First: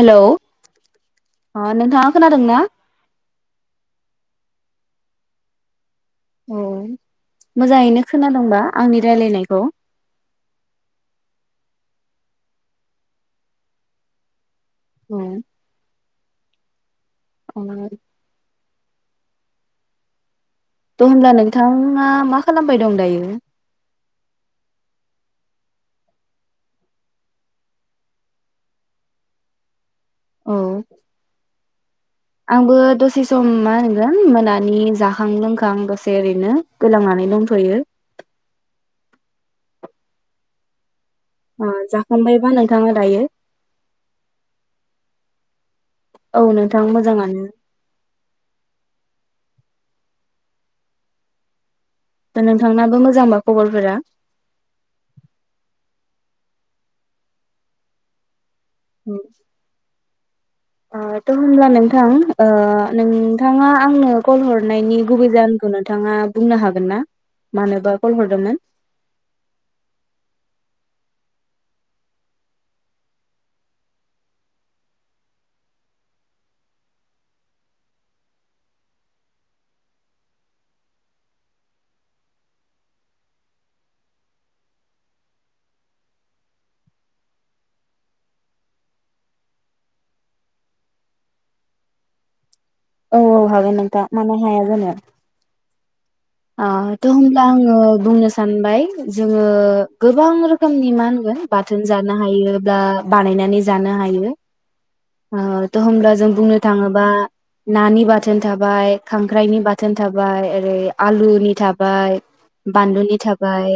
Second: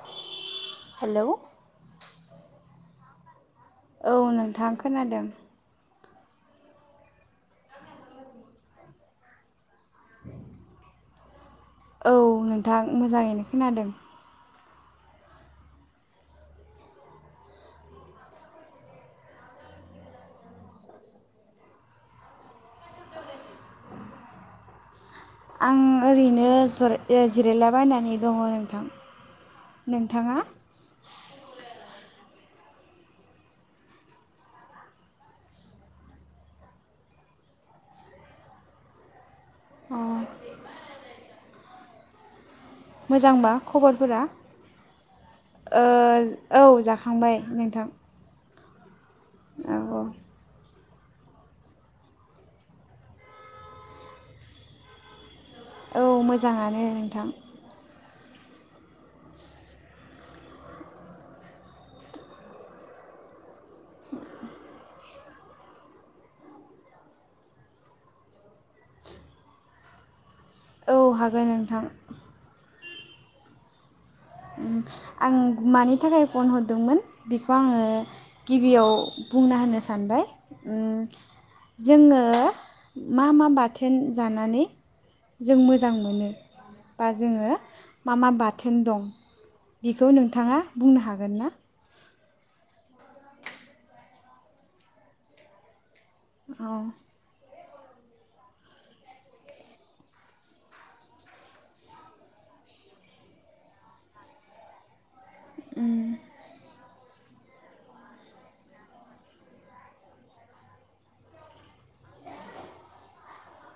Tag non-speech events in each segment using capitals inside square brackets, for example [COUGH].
Hello hello ओ नोंथाङा खोनादोंना? औ नोंथां खोनादों। औ मोजाङैनो खोनादोंंबा आंनि रायलायनायखौ? [INAUDIBLE] औ नोंथां मोजाङैनो खोनादों। औ आरो द' होनब्ला नोंथाङा मा खालामबाय दं दायो? आं ओरैनो जि जिरायलाबायायनानै दङ नोंथां। नोंथाङा? औ आंबो दसे सम मा होनगोन मोनानि जाखां लोंखां दसे ओरैनो गोलांनानै दंथ'यो। अ ओ जाखां बाइबा नों मोजांबा खबरफोरा? ओ औ नोंथां जाखांबाय मोजाङानो नोंथां औ दा नोंथांनाबो मोजांबा खबरफोरा औ मोजाङानो नोंथां ओ ओ थ' होमब्ला नोंथां नोंथाङा आंनो कल हरनायनि गुबै जाहोनखौ नोंथाङा बुंनो हागोन ना मानोबा कल हरदोंमोन। औ हागोन नोंथां। ओं आं मानि थाखाय फन हरदोंमोन बेखौ आङो गिबियाव बुंना होनो सानबाय उम जोङो मा मा बाथोन जानानै जों मोजां मोनो बा जोङो मा मा बाथोन दं। बेखौ नोंथाङा बुंनो हागोन ना? औ हागोन नोंथा मानो हाया जानो। आ औ थ' होमब्ला ओ बुंनो सानबाय जोङो गोबां रोखोमनि मा होनगोन बाथोन जानो हायो बा बानायनानै जानो हायो। ओ त' होमब्ला जों बुंनो थाङोबा। नानि बाथोन थाबाय खांख्राइनि बाथोन थाबाय ओरै। आलुनि थाबाय बानलुनि थाबाय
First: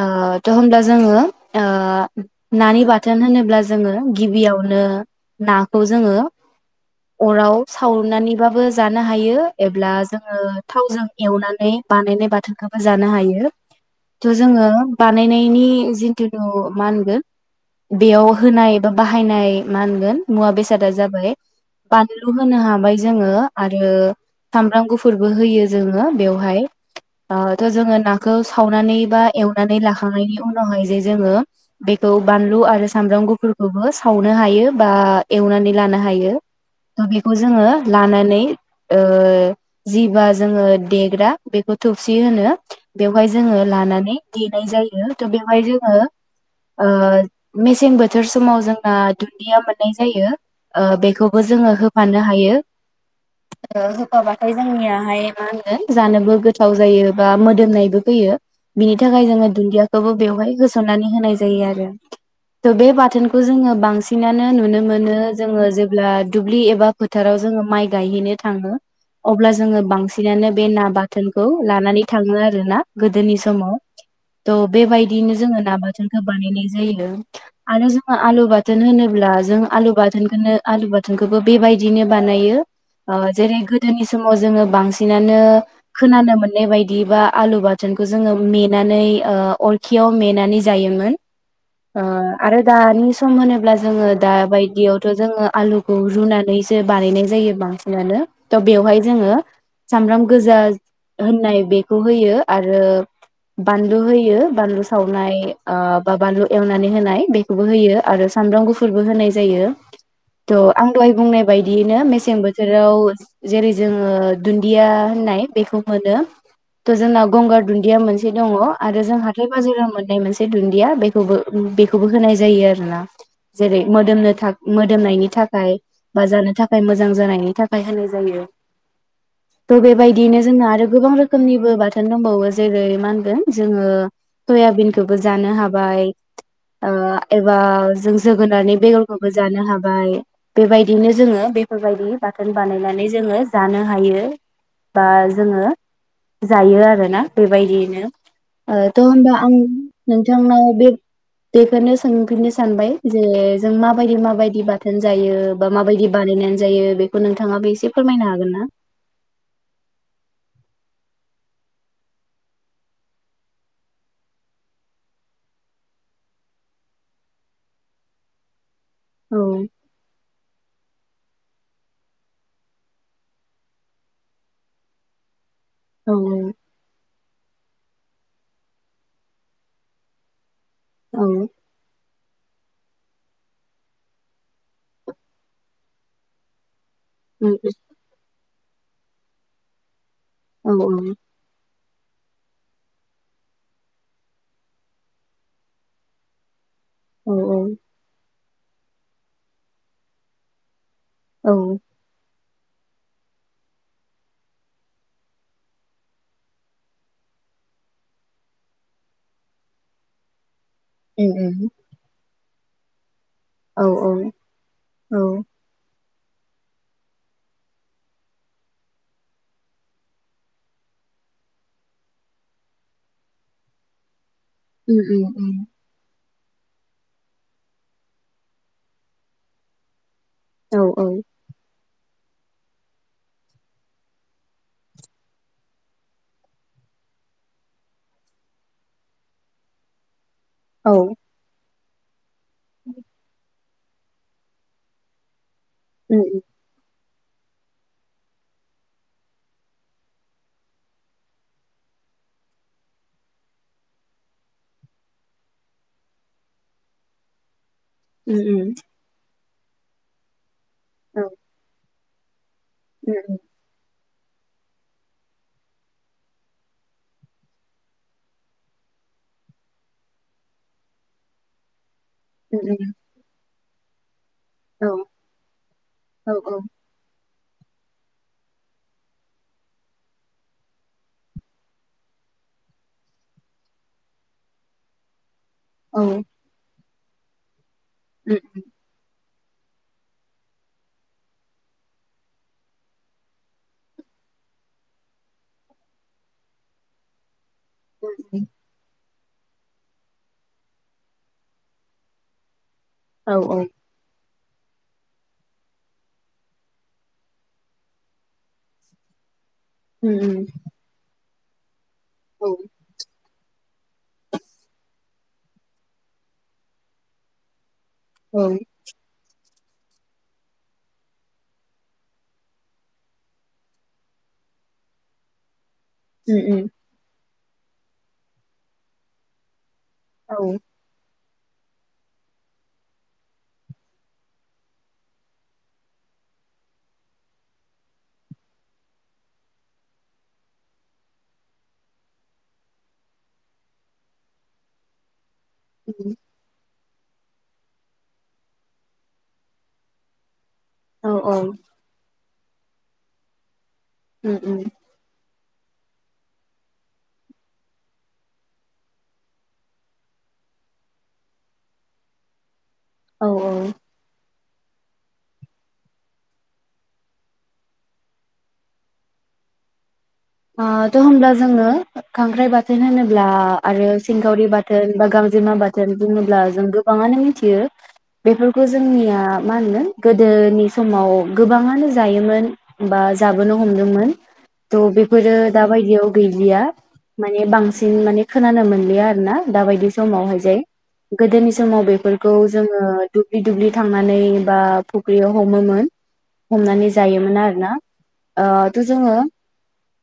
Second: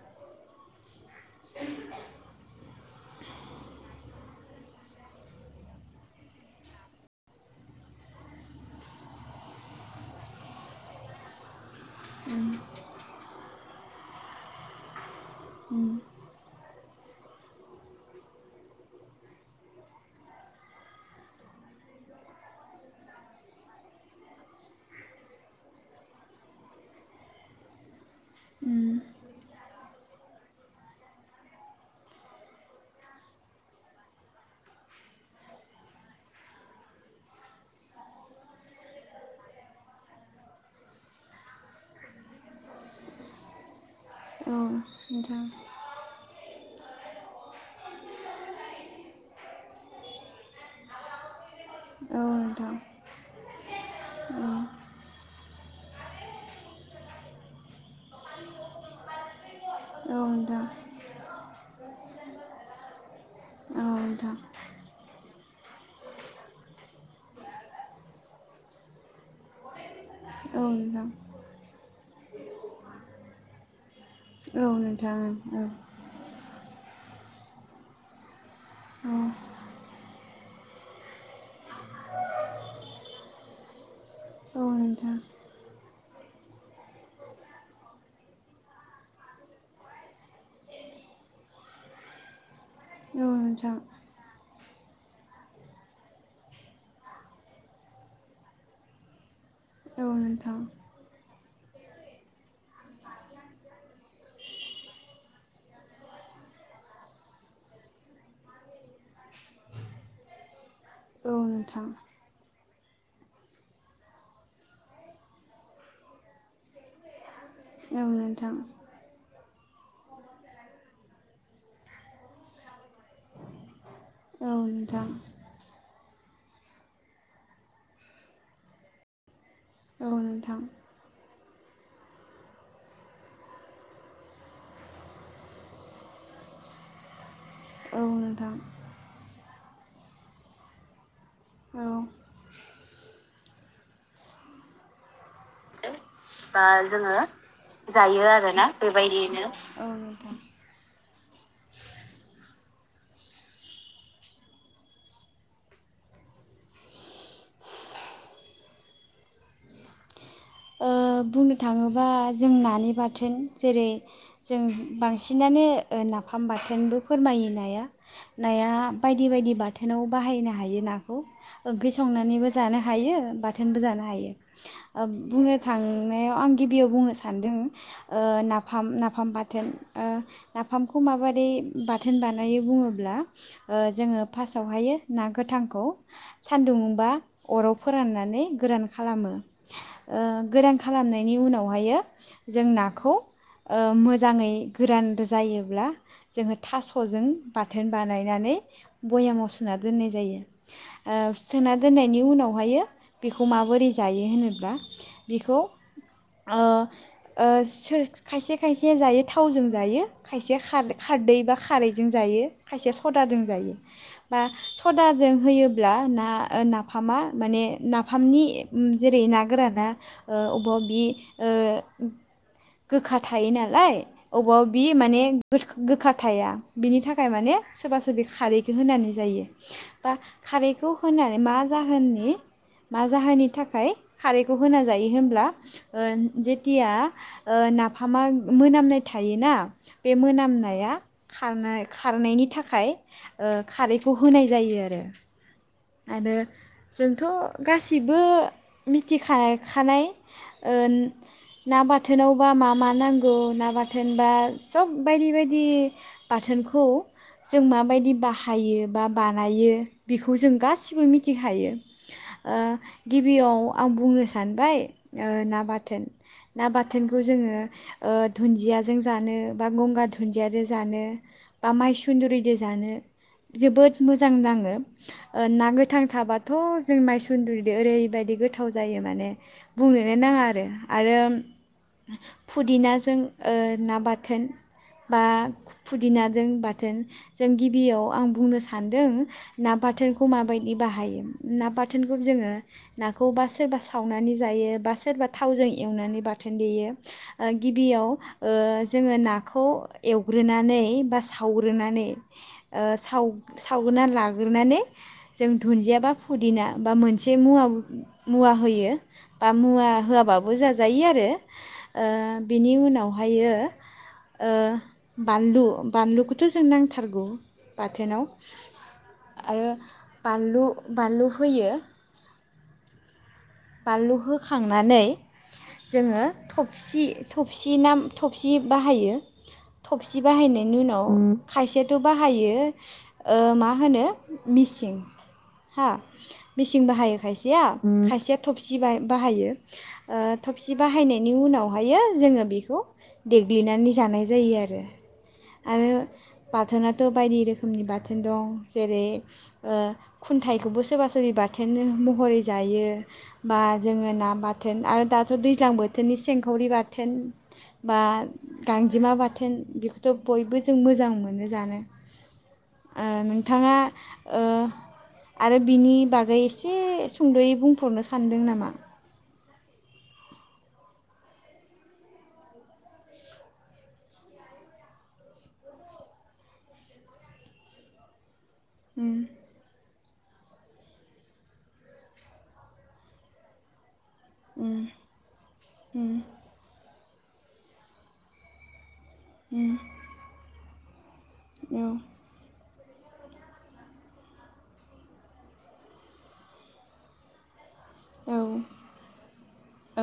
अ थ होमब्ला जोङो ओ नानि बाथोन बाथोन होनोब्ला जोङो गिबियावनो नाखौ जोङो अराव सावनानैबाबो जानो हायो एबा जोङो थावजों एवनानै बानायनाय बाथोनखौबो जानो हायो। थ जोङो बा बानायनायनि जिथुुनु मा होनगोन बेयाव होनाया बाहायनाय मा मोनगोन मुवा बेसादा जाबाय बानलु होनो हाबाय जोङो आरो सामब्राम गुफुरबो होयो। जोङो बेहाय जोङो नाखौ सावनानै बा एवनानै लाखांनायनि उनावहाय जे जोङो बेखौ बानलु आरो सामब्राम गुफुरखौबो सावनो हायो बा एवनानै लानो हायो बेखौ जोङो लानानै ओ जि बा जोङो देग्रा बेखौ थौसि होनो बेवहाय जोङो लानानै औ देनाय जायो त नोंथां बेवहाय जोङो ओ मेसें बोथोर समाव जोंना दुन्दिया मोननाय जायो ओ बेखौबो जोङो। होफानो औ हायो। नोंथां [UNINTELLIGIBLE] होखाबाथाय जोंनियाहाय मा होनो जानोबो गोथाव जायो बा मोदोमनायबो फैयो बिनि थाखाय जोङो दुन्दियाखौबो औ बेवहाय नोंथां होसननानै होनाय जायो आरो त' बे बाथोनखौ जोङो औ नोंथां बांसिनानो नुनो मोनो जोङो जेब्ला दुब्लि एबा फोथाराव जोङो माइ गायहैनो थाङो अब्ला जोङो बांसिन नानो औ बे ना नोंथां बाथोनखौ लानानै थाङो आरो ना गोदोनि समाव औ नोंथां त' औ औ नोंथां बेबायदिनो जोङो ना बाथोनखौ बानायनाय जायो। आरो जोङो आलु बाथोन होनोब्ला जों आलु बाथोनखौनो आलु बाथोनखौबो बेबायदिनो बानायो ओ जेरै गोदोनि समाव औ जोङो बांसिन नोंथां सिनानो खोनानो मोननाय बायदि बा आलु बाथोनखौ जोङो मेनानै ओ अरखियाव मेनानै जायोमोन ओ आरो। दानि औ नोंथां औ नोंथां औ नोंथां औ सम नोंथां होनोब्ला जोङो दा बाय बेयावथ' जोङो आलुखौ रुनानैसो बानायनाय जायो बांसिनानो त' बेवहाय जोङो सामब्राम गोजा औ होननाय बेखौ होयो आरो बानलु होयो बानलु सावनाय बा बानलु एवनानै होनाय बेखौबो होयो आरो सामब्राम गुफुरबो होनाय जायो थ आं दहाय बुंनाय नोंथां औ बायदियैनो मेसें बो बोथोराव जेरै जोङो दुन्दिया होननाय बेखौ मोनो त जोंना गंगार दुन्दिया मोनसे दङ आरो जों हा हांथाइ बाजाराव मोननाय मोनसे दुन्दिया बेखौबो बेखौबो होनाय जायो आरो ना जेरै मोदोमनो थाखाय मोदोमनायनि थाखाय बा जानो थाखाय मोजां जानायनि थाखाय होनाय जायो। थ बेबादिनो बिदिनो जोंङो आरो गोबां रोखोम रोखोमनिबो बाथोन दंबावो जेरै मा होनगोन जोङो सयाबिनखौबो जानो हाबाय। एबा जों नोंथां जोगोनारनि बेगरखौबो जानो हाबाय बेबायदिनो जोङो औ बेफोरबायदि बाथोन बानायनानै नानै जोङो जानो हायो। बा जोङो बा जायो जोङो आरोना बेबायदियैनो जायो आरोना ओ थ' होनबा बेबायदियैनो आं औ नोंथां नोंथांनाव बे बेखौनो सोंफिननो सानबाय जे जों माबायदि माबायदि बाथोन जायो बा माबायदि बानायनानै जायो बेखौ नोंथाङाबो एसे फोरमायनो हागोन ना? ओ बुंनो थाङोबा जों नानि बाथोन जेरै जों बांसिनानो ओ नाफाम बाथोनबो फोरमायो नाया नाया। बायदि औ बायदि बाथोनाव बाहायनो हायोना। ओंख्रि संनानैबो जानो हायो बाथोनबो जानो हायो ओ बुंनो औ थांनायाव आं गिबियाव बुंनो सानदों ओ नाफाम नाफाम बाथोन ओ नाफामखौ औ माबोरै बा होननानै बुङोब्ला ओ जोङो फार्स्टआवहाय ना गोथांखौ सानदुं बा अराव फोराननानै गोरान खालामो ओ औ गोरान खालामनायनि उनावहायो जों नाखौ ओ मोजाङै गोरान जायोब्ला जों थास'जों औ बाथोन बानायनानै बयामाव सुना दोननाय जायो ओ औ सोना दोननायनि उनाव बेहाय बेखौ माबोरै जायो होनोब्ला बिखौ ओ ओ सोथ खायसे खायसे जायो थावजों जायो खायसे खार उम खारदै बा उम खारैजों जायो खायसे सदाजों जायो औ बा औ सदाजों होयोब्ला ना ओ नाफामा माने नाफामनि जेरै ना गोराना ओ अबाव बि ओ गोखा थायो नालाय अबाव बि उम माने उम उम गो गोखा थाया बिनि थाखाय माने सोरबा सोरबि खारैखौ होनानै जायो बा औ खारैखौ औ होनानै मा जाहोननि मा जाहोननि थाखाय खारैखौ होना जायो होनब्ला ओ जेतिया ओ नाफामा मोनामनाय थायोना बे मोनाम नाया औ खारनाय खारनायनि थाखाय ओ खारैखौ होनाय जायो आरो उम आरो उम जोंथ' गासिबो मिथिखा खानाय ओ ना बाथोनावबा मा मा नांगौ ना बाथोनबा सब बायदि बायदि बाथोनखौ जों मा बायदि उम उम बाहायो बा बा हायो बेखौ जों गासिबो औ मिथिखायो [INAUDIBLE] ओ उम गिबियाव आ बुंनो स सानबाय ओ ना बाथोन ना बाथोनखौ जोङो ओ दुन्दियाजों जानो बा गंगार दुन्दियाजों जानो बा माइस सुन्दुरि दो उम उम जानो जोबोद मोज जां नाङो औ ओ ना गोथां औ थाबथ' औ जों मायस सुन्दुरिदो ओरैबायदि गोथाव जायो माने बुंनोनो नाङा आरो आरो फुदिनाजों ओ ना बाथोन बा उम फुदिनाजों बा थोन जों गि बियाव आं उम बुंनो सान्दों ना बाथोनखौ माबायदि बाहायो ना बाथोनखौ जोङो नाखौबा सोरबा सावनानै जायो बा सोरबा थावजों एवनानै बाथोन देयो। ओ गिबियाव ओ जोङो ना खौ एवग्रोनानै बा सावग्रोनानै ओ साव औ उम सावगोरना ला गोरनानै जों दुन्दिया बा फुदिना बा मोनसे मुवा मुवा होयो। बा मुवा उम औ उम औ उम होआबाबो जाजायो आरो ओ बिनि उनावहायो ओ बानलु बानलुखौथ' जों नांथारगौ। बाथोनाव आरो बानलु बानलु होयो। बानलु होखांनानै जोङो थफसि थबसि ना थबसि बाहायो थफसि बाहायनायनि उनाव खायसेयाथ' बाहायो ओ मा होनो मिसिं हा मिसिं बाहायो खायसेया खायसेया थफसि बा बाहायो ओ थबसि बाहायनायनि उनावहायो जोङो बिखौ देग्लिनानै जानाय जायो आरो आरो बाथोना थ बायदि रोखोमनि बोन दं जेरै ओ खुन्थाय खौबो सोरबा औ सोरि औ बाथोनो महरै जायो। बा जोङो ना उम उम बाथोन आरो दा थ' दैज्लां बोथोरनि सेंखावरि बाथोन बा गांजेमा बाथोन बेखौथ' बयबो जों मोजां मोनो जानो। ओ औ नोंथाङा ओ आरो बिनि बागै एसे सुंद'यै बुंफोरनो सान सानदों नामा? ओ त' होमब्ला जोङो खांख्राइ बाथोन होनोब्ला आरो सिंगावरि बाथोन बा गांजेमा बाथोन बुङोब्ला जों गोबाङानो मिथियो। बेफोरखौ उम जोंनिया मा होनगोन गोदोनि समाव गोबाङानो जायोमोन बा जाबोनो हमदोंमोन उम थ' बेफोरो दाबायदियाव उम गैलिया माने बांसिन माने खोनानो मोनलिया आरो ना दा उम बायदि समावहाय जे गोदोनि समाव बेफोरखौ जों ओ दुब्लि दुब्लि थांनानै बा फुख्रियाव हमोमोन हमनानै जायोमोन आरो ना औ ओ थ' जोङो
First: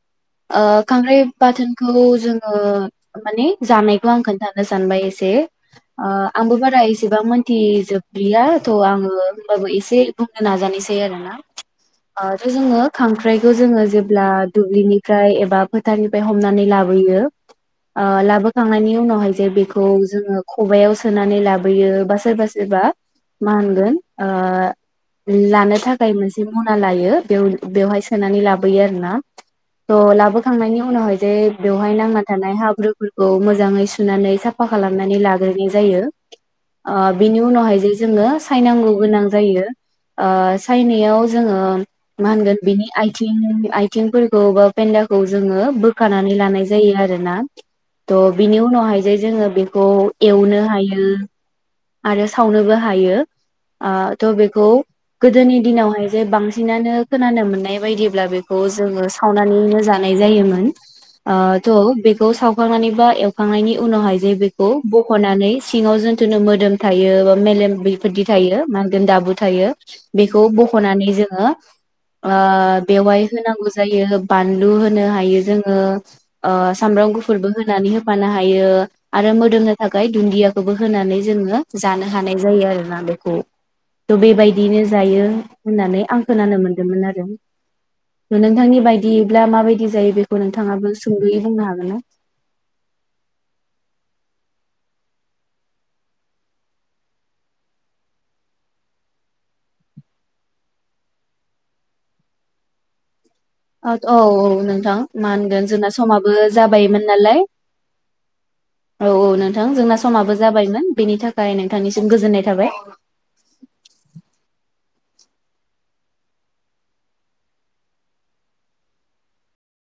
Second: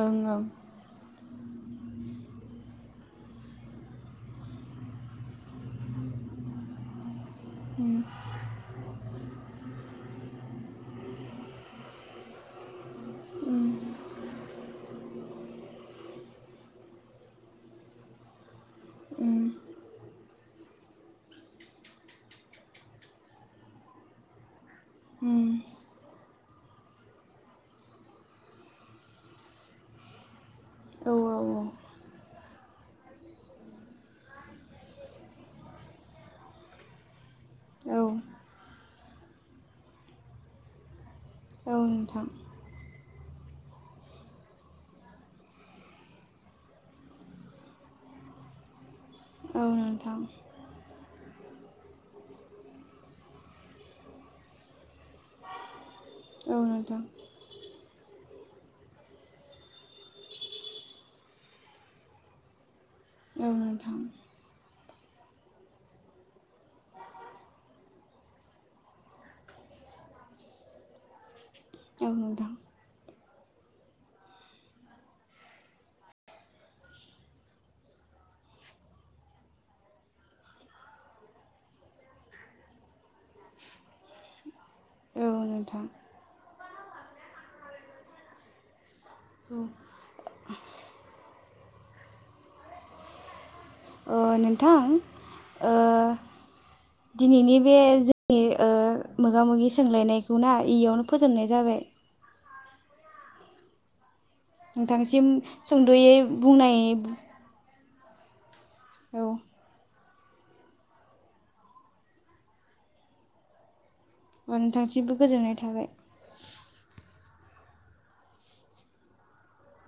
ओं ओं खांख्राय बाथोनखौ जोङो माने जानायखौ आं खोन्थानो सानबाय एसे ओ‌ आंबो बारा एसेबां मोन खोथि उम जोबलिया थ' आङो होमबाबो एसे बुंनो नाजानायसै आरोना थ' जोङो खांख्राइखौ जोङो जेब्ला दुब्लिनि फ्राय एबा फोथारनिफ्राय हमनानै लाबोयो ओ लाबो खांनायनि उनावहाय जे बेखौ जोङो खबायाव सोनानै लाबोयो बा सोरबा सोरबा मा होनगोन ओ उम लानो थाखाय मोनसे जि मना लायो बेव बेवहाय सोनानै लाबोयो आरो ना त लाबो खांनायनि औ उनावहाय जे औ औ बेवहाय नांना थानाय हाब्रुफोरखौ मोजाङै सुनानै साफा खालामनानै लाग्रोनाय जायो ओ। बिनि उनावहाय जे औ जोङो सायनांगौ। गोनां जायो ओ सायनायाव जोङो नोंथां मा होनगोन बिनि आइ थिं आइथिंफोर खौ बा पेन्दाखौ जोङो बोखानानै लानाय जायो आरोना थ बिनि उनावहाय जे जोङो औ बेखौ नोंथां एवनो हायो। आरो सावनोबो हायो थ' बेखौ गोदोनि दिनावहाय जे औ बांसिनानो नोंथां खोनानो मोननाय बायदिब्ला बे जोङो सावनानैनो जानाय जायोमोन थ बेखौ सावखांनानै बा औ एवखांनायनि नोंथां उनावहाय जे बेखौ बख'नानै सिङाव जोन्थ'नो मोन मोदोम थायो बा मेलेम बेफोरदि थायो मा होनदों दाबु थायो बेखौ बख'नानै जोङो औ आ नोंथां बेवाय होनांगौ जायो बानलु होनो हायो जोङो सामब्राम गुफुरबो होनानै होफानो हायो आरो मोदोमनो थाखाय दुन्दियाखौबो होनानै जो जानो हानाय जायो आरोना बेखौ बेबायदि बिदिनो जायो औ नोंथां होननानै आं खोनानो मोनदों आरो नोंथांनि बायदि बायदियोब्ला माबायदि जायो बेखौ नोंथाङाबो सुंदयै बुंनो हागोन्। [UNINTELLIGIBLE] ओ नोंथां ओ दिनैनि बे जोंनि ओ मोगा मोगि सोंलायनायखौ ना इयावनो फोजोबनाय जाबाय। [UNINTELLIGIBLE] औ औ नोंथां नोंथांसिम मा होनगोन जोंना सुंद'यै समाबो बुंनाय जाबायमोन नालाय औ औ नोंथां जोंना समाबो जाबायमोन बेनि थाखाय नोंथांनिसिम गोजोननाय थाबाय नोंथांसिमबो गोजोननाय थाबाय।